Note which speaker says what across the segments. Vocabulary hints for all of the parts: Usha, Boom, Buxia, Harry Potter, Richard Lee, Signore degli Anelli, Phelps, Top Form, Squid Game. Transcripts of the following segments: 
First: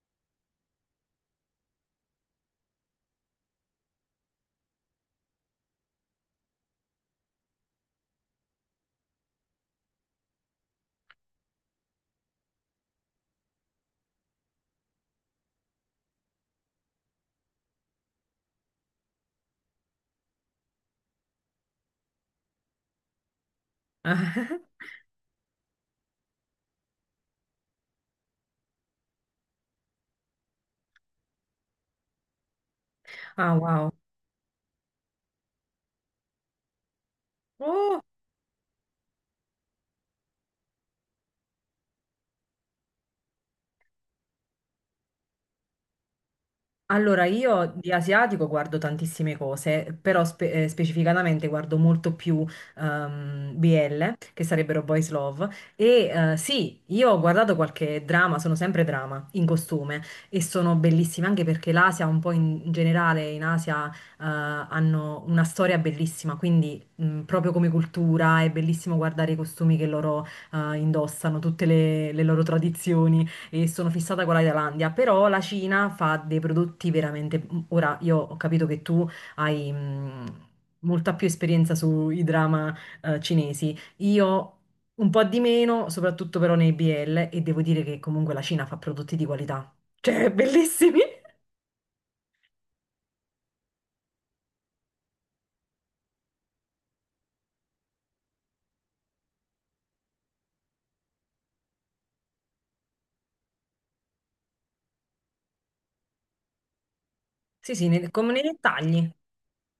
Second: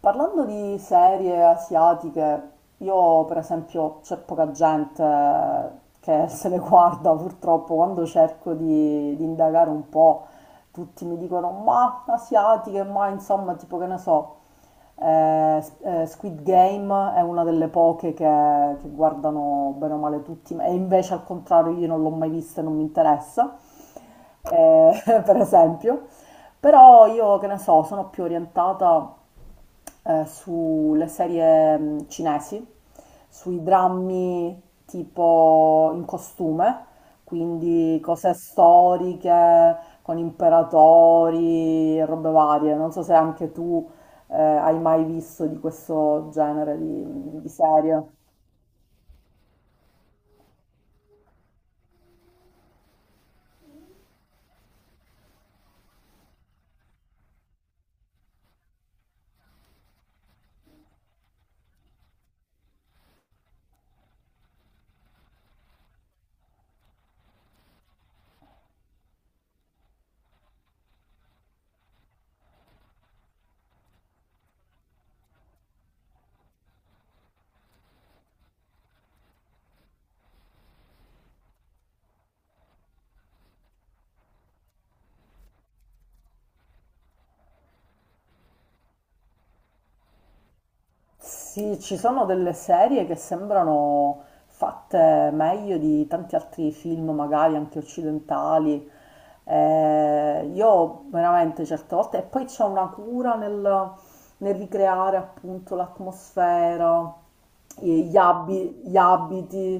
Speaker 1: Parlando di serie asiatiche, io per esempio c'è poca gente che se le guarda purtroppo, quando cerco di indagare un po', tutti mi dicono ma asiatiche, ma insomma tipo che ne so, Squid Game è una delle poche che guardano bene o male tutti, e invece al contrario io non l'ho mai vista e non mi interessa, per esempio. Però io che ne so, sono più orientata sulle serie cinesi,
Speaker 2: Ah,
Speaker 1: sui
Speaker 2: wow.
Speaker 1: drammi tipo in costume, quindi
Speaker 2: Oh.
Speaker 1: cose storiche con imperatori e robe varie. Non so se anche tu hai mai visto di questo genere
Speaker 2: Allora,
Speaker 1: di
Speaker 2: io di
Speaker 1: serie.
Speaker 2: asiatico guardo tantissime cose, però specificatamente guardo molto più BL, che sarebbero Boys Love. E sì, io ho guardato qualche drama, sono sempre drama, in costume, e sono bellissime anche perché l'Asia, un po' in generale, in Asia hanno una storia bellissima, quindi proprio come cultura è bellissimo guardare i costumi che loro indossano, tutte le loro tradizioni. E sono fissata con la Thailandia, però la Cina fa dei prodotti veramente... Ora, io ho capito che tu hai molta più esperienza sui drama cinesi, io un po' di meno, soprattutto però nei BL, e devo dire che comunque la Cina fa prodotti di qualità, cioè bellissimi.
Speaker 1: Sì, ci sono delle serie che sembrano fatte meglio di tanti altri film, magari anche occidentali. Io veramente certe volte, e poi c'è una cura nel ricreare appunto l'atmosfera,
Speaker 2: Sì, sì,
Speaker 1: e
Speaker 2: come nei
Speaker 1: gli
Speaker 2: dettagli.
Speaker 1: abiti,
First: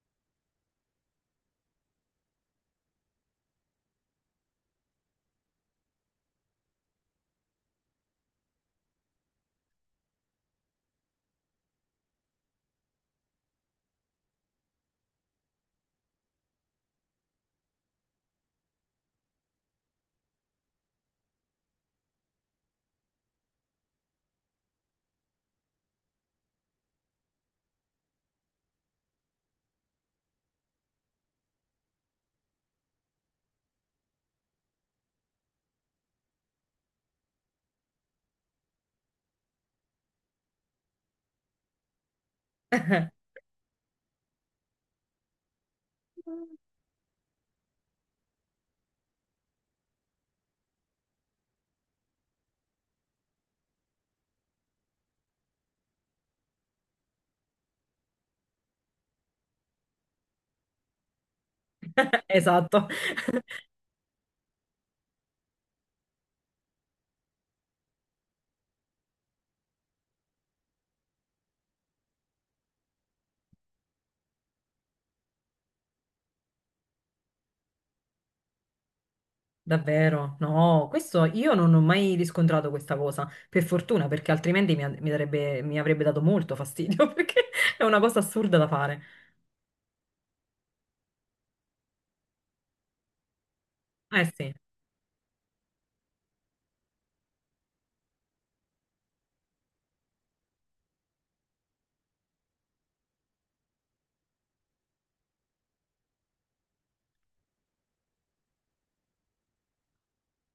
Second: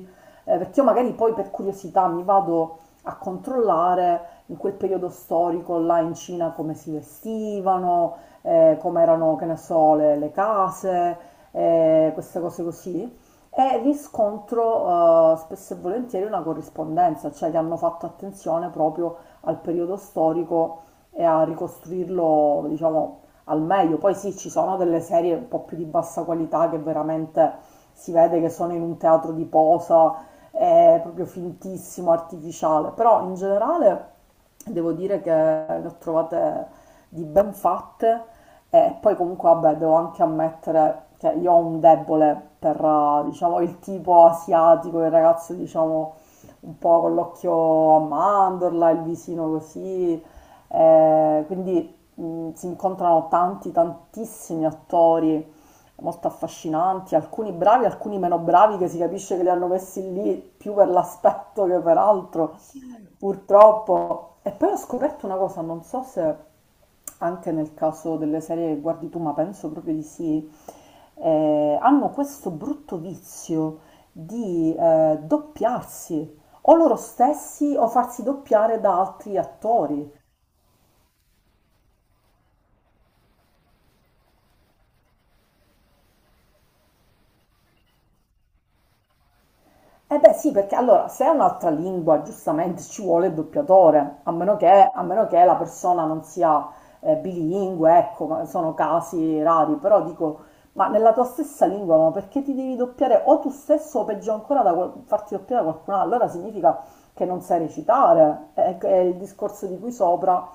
Speaker 1: perché io magari poi per curiosità mi vado a controllare in quel periodo storico là in Cina come si vestivano, come erano, che ne so, le case, queste cose così, e riscontro spesso e volentieri una corrispondenza, cioè che hanno fatto attenzione proprio al periodo storico e a ricostruirlo, diciamo, al meglio. Poi sì, ci sono delle serie un po' più di bassa qualità che veramente si vede che sono in un teatro di posa, è proprio fintissimo, artificiale, però in generale devo dire che ne ho trovate di ben fatte e poi comunque vabbè, devo anche ammettere che io ho un debole per, diciamo, il tipo asiatico, il ragazzo, diciamo, un po' con l'occhio a mandorla, il visino così. Quindi si incontrano tanti, tantissimi attori molto affascinanti, alcuni bravi, alcuni meno bravi, che si capisce che li hanno messi lì più per l'aspetto che per altro.
Speaker 2: Esatto.
Speaker 1: Purtroppo. E poi ho scoperto una cosa, non so se anche nel caso delle serie che guardi tu, ma penso proprio di sì, hanno questo brutto vizio di doppiarsi o loro stessi o farsi doppiare da altri attori.
Speaker 2: Davvero? No, questo io non ho mai riscontrato questa cosa, per fortuna, perché altrimenti mi avrebbe dato molto fastidio, perché è una cosa assurda da fare.
Speaker 1: Eh beh sì, perché allora se è un'altra lingua giustamente ci vuole il doppiatore,
Speaker 2: Eh sì,
Speaker 1: a meno che la persona non sia bilingue, ecco, ma sono casi rari, però dico, ma nella tua stessa lingua, ma perché ti devi doppiare o tu stesso o peggio ancora da farti doppiare da qualcun altro? Allora significa che non sai recitare, è il discorso di qui sopra,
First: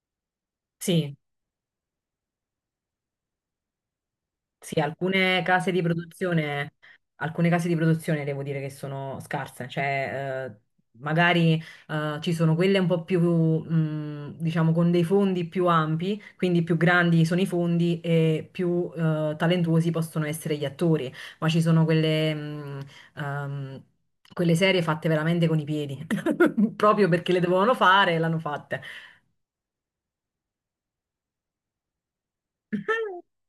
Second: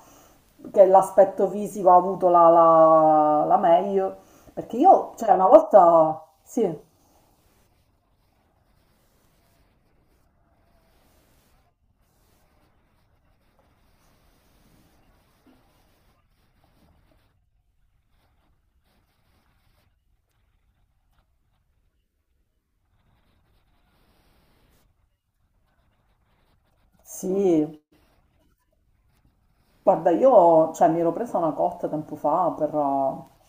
Speaker 1: che
Speaker 2: sì.
Speaker 1: l'aspetto fisico ha avuto la meglio, perché
Speaker 2: Sì,
Speaker 1: io, cioè
Speaker 2: alcune
Speaker 1: una
Speaker 2: case di
Speaker 1: volta,
Speaker 2: produzione, alcune case di produzione devo dire che sono scarse, cioè magari ci sono quelle un po' più, diciamo, con dei fondi più ampi, quindi più grandi sono i fondi e più talentuosi possono essere gli attori, ma ci sono quelle, ehm, quelle serie fatte veramente con i piedi, proprio perché le dovevano
Speaker 1: sì,
Speaker 2: fare e l'hanno fatte.
Speaker 1: guarda, io mi ero presa una cotta tempo fa per,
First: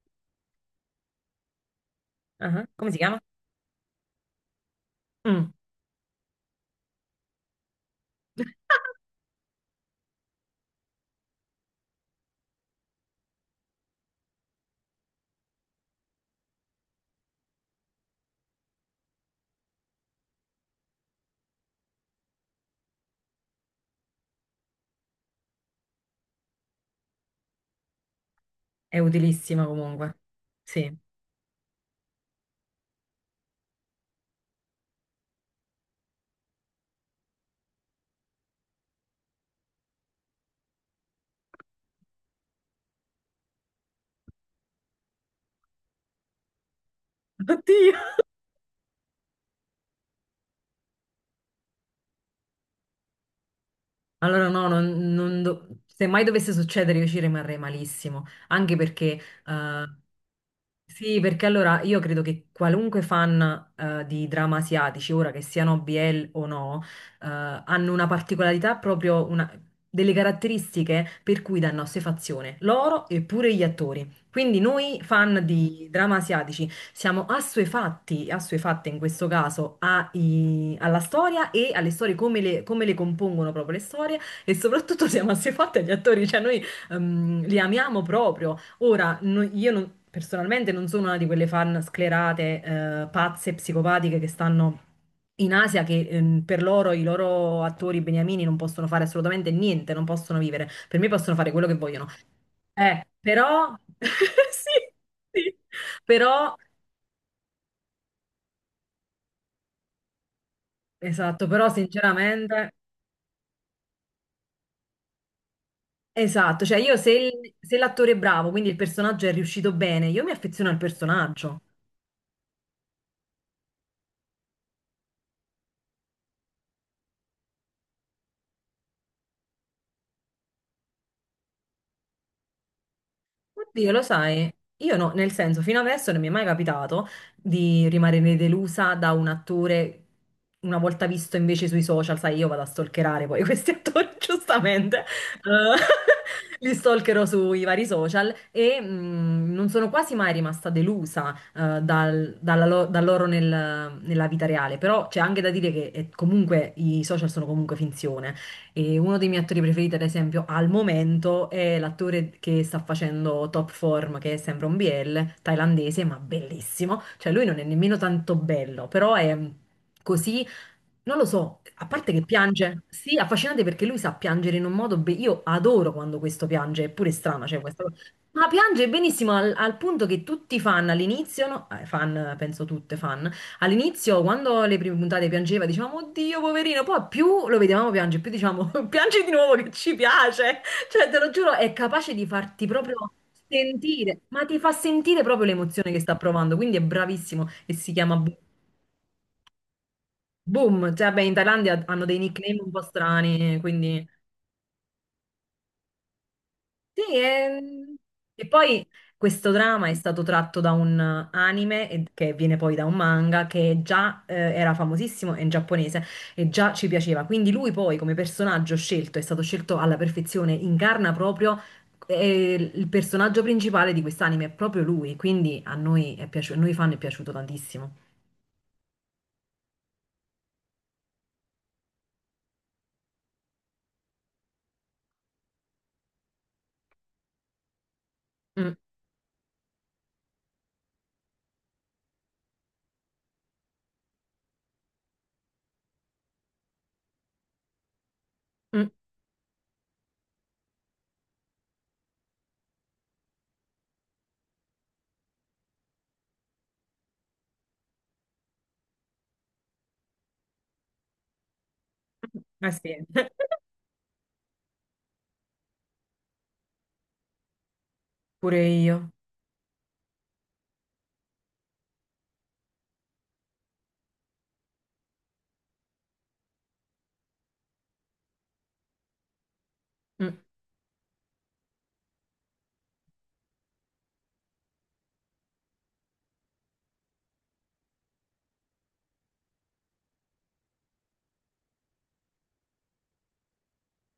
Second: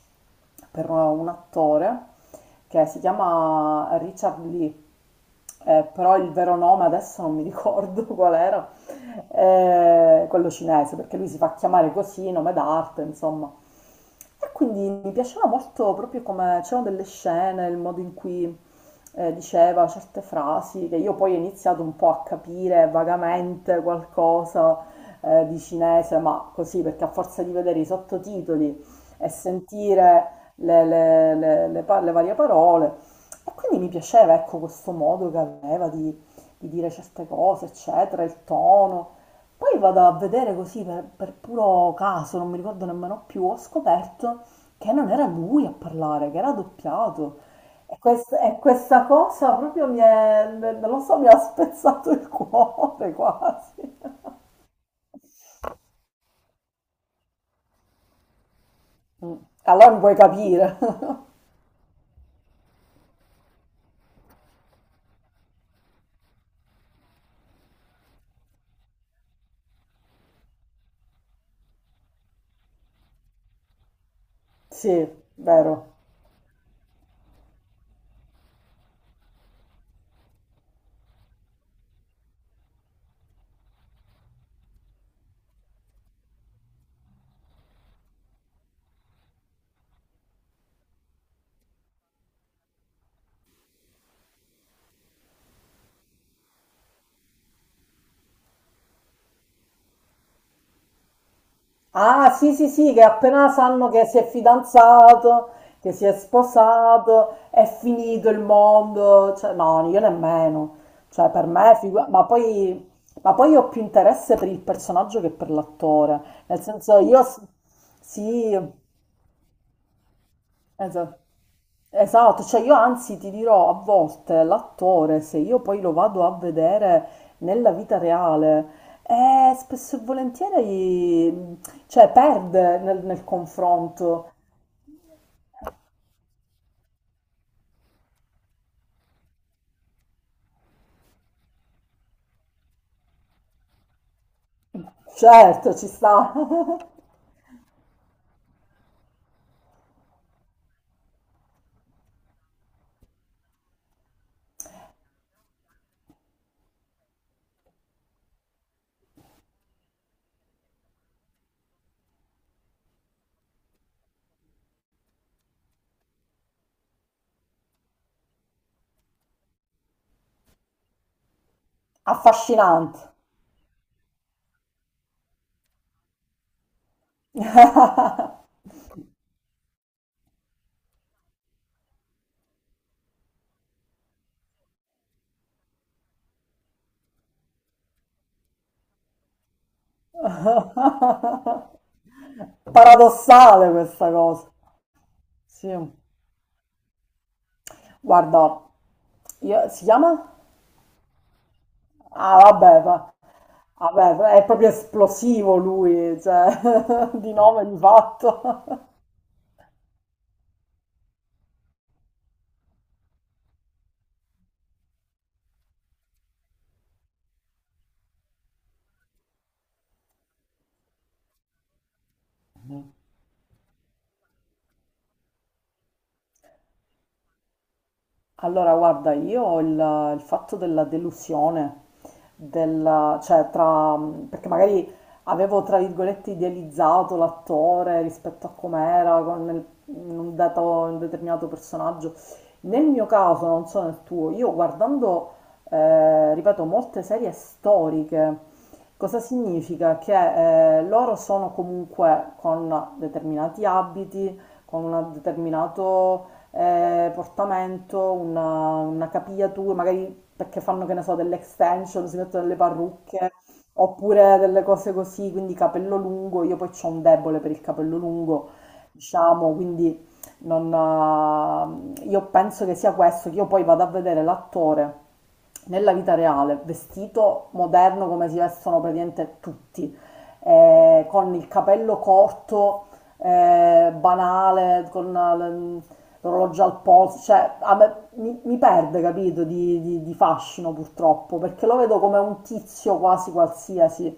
Speaker 1: un attore
Speaker 2: Ah,
Speaker 1: che
Speaker 2: come si
Speaker 1: si
Speaker 2: chiama?
Speaker 1: chiama Richard Lee,
Speaker 2: Mm.
Speaker 1: però il vero nome adesso non mi ricordo qual era, quello cinese, perché lui si fa chiamare così, nome d'arte, insomma. E quindi mi piaceva molto proprio come c'erano delle scene, il modo in cui diceva certe frasi, che io poi ho iniziato un po' a capire vagamente qualcosa di cinese, ma così perché a forza di vedere i sottotitoli
Speaker 2: È
Speaker 1: e
Speaker 2: utilissima comunque.
Speaker 1: sentire
Speaker 2: Sì.
Speaker 1: le varie parole. E quindi mi piaceva, ecco, questo modo che aveva di dire certe cose, eccetera, il tono. Poi vado a vedere così per puro caso, non mi ricordo nemmeno più, ho scoperto che non era lui a parlare, che era doppiato.
Speaker 2: Oddio.
Speaker 1: E questa cosa proprio mi è, non lo so, mi ha spezzato il cuore quasi.
Speaker 2: Allora no, non, non do- se mai dovesse succedere io ci rimarrei malissimo, anche perché
Speaker 1: Mm.
Speaker 2: eh,
Speaker 1: Allora non puoi capire.
Speaker 2: sì, perché allora io credo che qualunque fan di drama asiatici, ora che siano BL o no, hanno una particolarità proprio, delle caratteristiche per cui danno assuefazione loro e pure gli attori. Quindi noi
Speaker 1: Sì,
Speaker 2: fan di
Speaker 1: vero.
Speaker 2: drama asiatici siamo assuefatti, assuefatte in questo caso alla storia e alle storie, come le compongono proprio le storie, e soprattutto siamo assuefatti agli attori, cioè noi li amiamo proprio. Ora, no- io non- personalmente non sono una di quelle fan sclerate, pazze, psicopatiche che stanno... in Asia che per loro i loro attori beniamini non possono fare assolutamente niente, non possono vivere. Per me possono fare quello che vogliono.
Speaker 1: Ah, sì, sì, sì, che appena
Speaker 2: Però,
Speaker 1: sanno che si è
Speaker 2: sì,
Speaker 1: fidanzato,
Speaker 2: sì.
Speaker 1: che si è
Speaker 2: Però
Speaker 1: sposato, è finito il mondo. Cioè, no, io nemmeno. Cioè, per
Speaker 2: esatto, però
Speaker 1: me,
Speaker 2: sinceramente,
Speaker 1: ma poi io ho più interesse per il personaggio che per l'attore. Nel
Speaker 2: esatto, cioè io
Speaker 1: senso,
Speaker 2: se, se l'attore è bravo,
Speaker 1: sì,
Speaker 2: quindi il personaggio è riuscito bene, io mi affeziono al
Speaker 1: esatto.
Speaker 2: personaggio.
Speaker 1: Esatto, cioè io anzi ti dirò a volte l'attore, se io poi lo vado a vedere nella vita reale, spesso e volentieri, cioè, perde nel
Speaker 2: Oddio, lo
Speaker 1: confronto.
Speaker 2: sai, io no, nel senso, fino adesso non mi è mai capitato di rimanere delusa da un attore una volta visto invece sui social, sai, io vado a stalkerare poi questi attori, giustamente,
Speaker 1: Certo, ci sta.
Speaker 2: li stalkerò sui vari social e non sono quasi mai rimasta delusa da loro nella vita reale, però c'è anche da dire che comunque i social sono comunque finzione. E uno dei miei attori preferiti, ad esempio, al momento è l'attore che sta facendo Top Form, che è sempre un BL thailandese, ma bellissimo. Cioè, lui non è nemmeno tanto bello, però è così, non lo so, a parte che piange,
Speaker 1: Affascinante.
Speaker 2: sì, affascinante perché lui sa piangere in un modo. Io adoro quando questo piange, è pure strano, cioè questa cosa. Ma piange benissimo al, al punto che tutti i fan all'inizio, no? Fan, penso tutte fan, all'inizio, quando le prime puntate piangeva, dicevamo, oddio, poverino, poi più lo vedevamo piangere, più diciamo, piangi di nuovo che ci piace. Cioè, te lo giuro, è capace di farti proprio
Speaker 1: Paradossale questa
Speaker 2: sentire, ma
Speaker 1: cosa.
Speaker 2: ti fa sentire proprio l'emozione
Speaker 1: Sì.
Speaker 2: che sta provando, quindi è bravissimo e si chiama
Speaker 1: Guarda, si chiama?
Speaker 2: Boom. Cioè, beh, in Thailandia hanno dei
Speaker 1: Ah,
Speaker 2: nickname un po' strani, quindi...
Speaker 1: vabbè, è proprio esplosivo lui, cioè,
Speaker 2: Sì,
Speaker 1: di
Speaker 2: e,
Speaker 1: nome di
Speaker 2: e
Speaker 1: fatto.
Speaker 2: poi questo drama è stato tratto da un anime che viene poi da un manga che già era famosissimo è in giapponese e già ci piaceva. Quindi lui poi come personaggio scelto è stato scelto alla perfezione, incarna proprio il personaggio principale di quest'anime, è proprio lui, quindi a noi, è piaciuto, a noi fan è piaciuto tantissimo.
Speaker 1: Allora, guarda, io ho il fatto della delusione, della, cioè tra, perché magari avevo tra virgolette idealizzato l'attore rispetto a
Speaker 2: Mm,
Speaker 1: com'era con un determinato personaggio. Nel mio caso, non so nel tuo, io guardando, ripeto, molte serie storiche,
Speaker 2: mm, mm.
Speaker 1: cosa significa? Che loro sono comunque con determinati abiti, con un determinato portamento, una capigliatura, magari perché fanno, che ne so, delle extension, si mettono delle
Speaker 2: Eh sì.
Speaker 1: parrucche, oppure delle cose così, quindi capello lungo, io poi ho un debole per il capello lungo,
Speaker 2: Pure io.
Speaker 1: diciamo, quindi non, io penso che sia questo, che io poi vado a vedere l'attore nella vita reale, vestito moderno come si vestono praticamente tutti,
Speaker 2: Mm,
Speaker 1: con il capello corto, banale, con l'orologio al polso, cioè mi perde, capito, di fascino purtroppo, perché lo vedo come un tizio quasi qualsiasi.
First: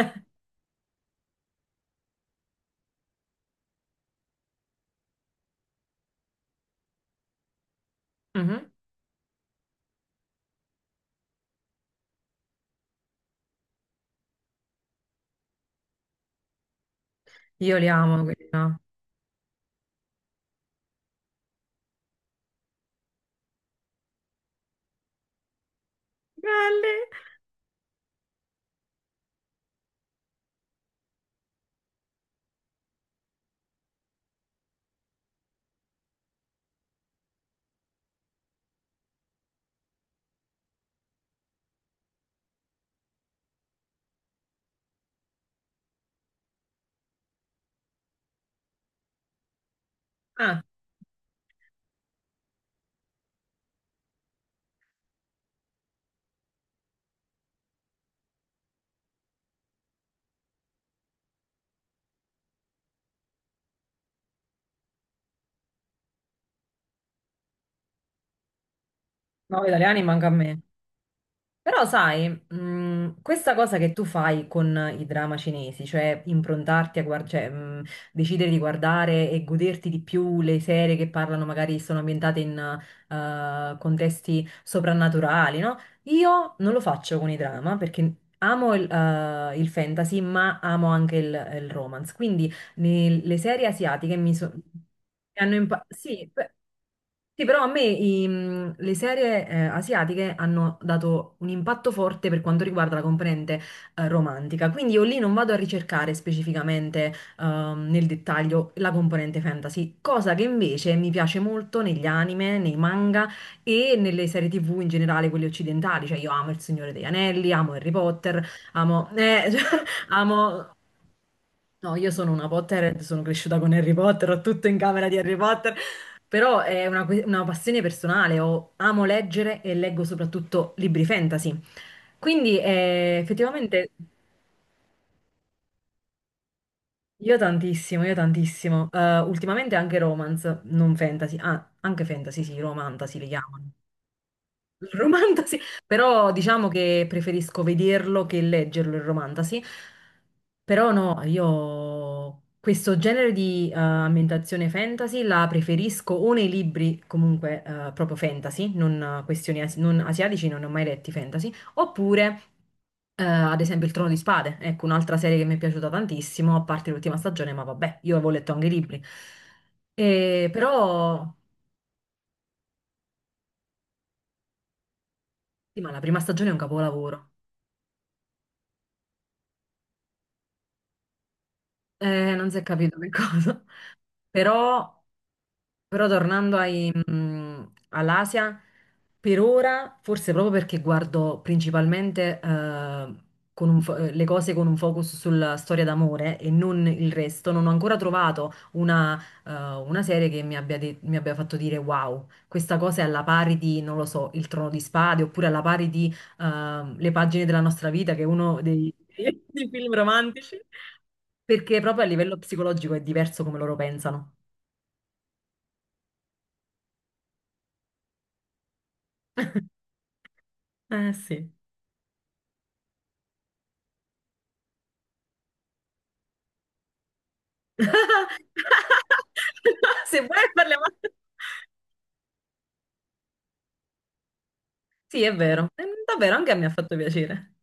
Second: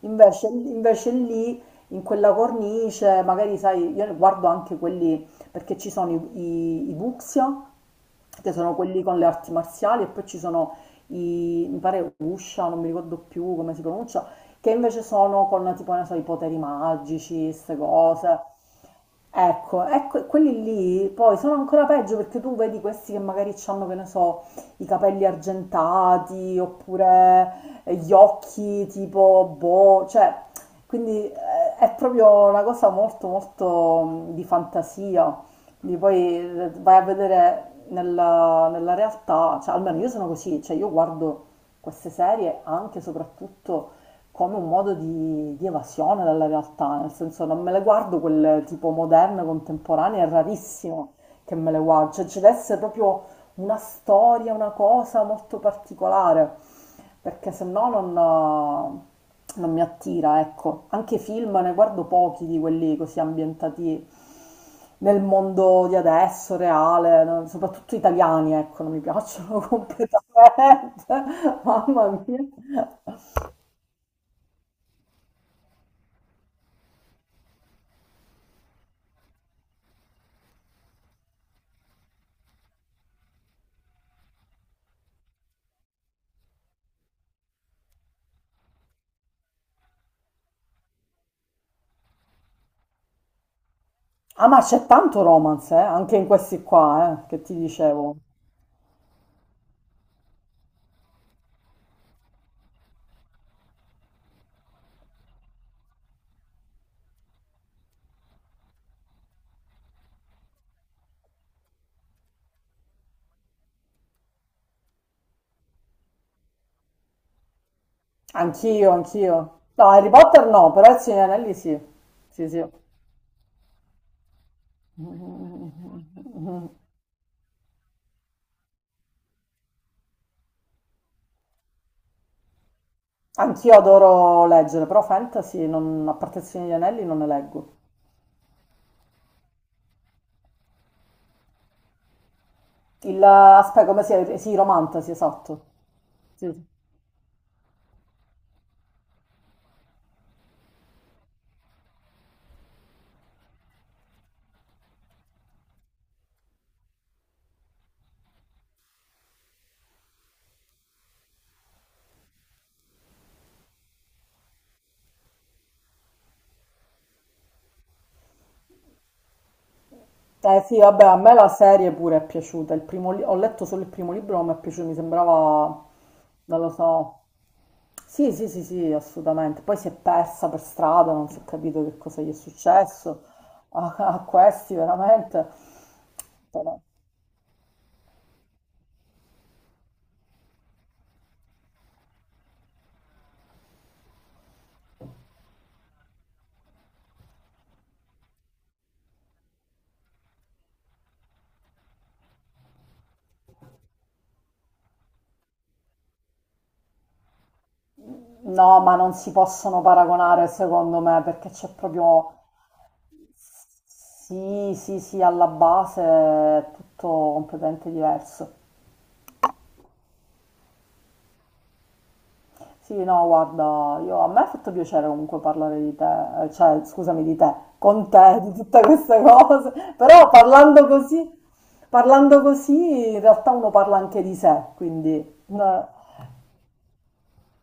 Speaker 1: Invece, invece lì, in quella cornice, magari sai, io guardo anche quelli, perché ci sono i Buxia, che
Speaker 2: mhm.
Speaker 1: sono quelli con le arti marziali, e poi ci sono i, mi pare Usha, non mi ricordo più come si pronuncia, che invece sono con tipo, non so, i poteri magici, queste
Speaker 2: Io li amo
Speaker 1: cose.
Speaker 2: quelli là.
Speaker 1: Ecco, ecco, quelli lì poi sono ancora peggio perché tu vedi questi che magari hanno, che ne so, i capelli argentati
Speaker 2: Belli.
Speaker 1: oppure gli occhi tipo boh, cioè, quindi è proprio una cosa molto molto di fantasia. Quindi poi vai a vedere nella realtà, cioè almeno io sono così, cioè io guardo queste serie anche e soprattutto come un modo di evasione dalla realtà, nel senso non me le guardo quelle tipo moderne, contemporanee, è
Speaker 2: Ah,
Speaker 1: rarissimo che me le guardo, cioè ci deve essere proprio una storia, una cosa molto particolare, perché se no non, non mi attira, ecco. Anche film ne guardo pochi di quelli così ambientati nel mondo di adesso, reale, no? Soprattutto italiani, ecco, non mi piacciono
Speaker 2: no, italiani manca a me.
Speaker 1: completamente,
Speaker 2: Però
Speaker 1: mamma
Speaker 2: sai,
Speaker 1: mia.
Speaker 2: questa cosa che tu fai con i drama cinesi, cioè improntarti a guardare, cioè, decidere di guardare e goderti di più le serie che parlano, magari sono ambientate in contesti soprannaturali, no? Io non lo faccio con i drama perché amo il fantasy, ma amo anche il romance. Quindi le serie asiatiche mi
Speaker 1: Ah,
Speaker 2: so-
Speaker 1: ma
Speaker 2: mi
Speaker 1: c'è tanto
Speaker 2: hanno
Speaker 1: romance,
Speaker 2: impa-
Speaker 1: anche in
Speaker 2: sì, pe-
Speaker 1: questi qua, che
Speaker 2: sì,
Speaker 1: ti
Speaker 2: però a me
Speaker 1: dicevo.
Speaker 2: le serie asiatiche hanno dato un impatto forte per quanto riguarda la componente romantica, quindi io lì non vado a ricercare specificamente nel dettaglio la componente fantasy, cosa che invece mi piace molto negli anime, nei manga e nelle serie TV in generale, quelle occidentali, cioè io amo Il Signore degli Anelli, amo Harry Potter,
Speaker 1: Anch'io,
Speaker 2: amo...
Speaker 1: anch'io.
Speaker 2: cioè,
Speaker 1: No, Harry Potter
Speaker 2: amo,
Speaker 1: no, però il Signore degli Anelli sì.
Speaker 2: no, io sono una
Speaker 1: Sì, sì.
Speaker 2: Potterhead, sono cresciuta con Harry Potter, ho tutto in camera di Harry Potter,
Speaker 1: Anch'io
Speaker 2: però è una passione personale, amo leggere e leggo soprattutto libri fantasy. Quindi effettivamente
Speaker 1: adoro leggere, però fantasy, non, a parte il Signore degli Anelli, non ne
Speaker 2: io
Speaker 1: leggo.
Speaker 2: tantissimo, io tantissimo. Ultimamente anche romance, non fantasy, ah, anche fantasy, sì, romantasy
Speaker 1: Il,
Speaker 2: li chiamano.
Speaker 1: aspetta, come si è? Sì,
Speaker 2: Il
Speaker 1: romantasy,
Speaker 2: romantasy,
Speaker 1: esatto.
Speaker 2: però
Speaker 1: Sì.
Speaker 2: diciamo che preferisco vederlo che leggerlo il romantasy. Però no, io questo genere di ambientazione fantasy la preferisco o nei libri comunque proprio fantasy, non questioni non asiatici, non ne ho mai letti fantasy, oppure ad esempio Il Trono di Spade, ecco un'altra serie che mi è piaciuta tantissimo, a parte l'ultima stagione, ma vabbè, io avevo letto anche i libri. E
Speaker 1: Eh sì, vabbè, a
Speaker 2: però
Speaker 1: me la serie pure è piaciuta. Il primo ho letto solo il primo libro, non mi è piaciuto, mi
Speaker 2: sì,
Speaker 1: sembrava,
Speaker 2: ma la prima stagione è un
Speaker 1: non lo so.
Speaker 2: capolavoro.
Speaker 1: Sì, sì, sì, sì, assolutamente. Poi si è persa per strada, non si è capito che cosa gli è
Speaker 2: Non si è capito che
Speaker 1: successo
Speaker 2: cosa,
Speaker 1: a questi,
Speaker 2: però
Speaker 1: veramente.
Speaker 2: però tornando
Speaker 1: Però-
Speaker 2: all'Asia, per ora, forse proprio perché guardo principalmente con un le cose con un focus sulla storia d'amore e non il resto, non ho ancora trovato una serie che mi abbia fatto dire wow, questa cosa è alla pari di, non lo so, Il Trono di Spade oppure alla pari di Le pagine della nostra vita, che è uno
Speaker 1: No,
Speaker 2: dei
Speaker 1: ma non si
Speaker 2: dei
Speaker 1: possono
Speaker 2: film
Speaker 1: paragonare
Speaker 2: romantici,
Speaker 1: secondo me perché c'è
Speaker 2: perché proprio a
Speaker 1: proprio...
Speaker 2: livello psicologico è diverso come loro pensano.
Speaker 1: Sì, sì, sì, alla base è tutto completamente diverso.
Speaker 2: Eh sì.
Speaker 1: Sì, no, guarda, io, a me ha fatto piacere comunque parlare di te, cioè scusami di te, con te, di tutte queste cose,
Speaker 2: Se
Speaker 1: però
Speaker 2: vuoi parliamo...
Speaker 1: parlando così in realtà uno parla anche di sé, quindi...
Speaker 2: Sì, è vero.
Speaker 1: eh.
Speaker 2: Davvero, anche a me ha fatto piacere.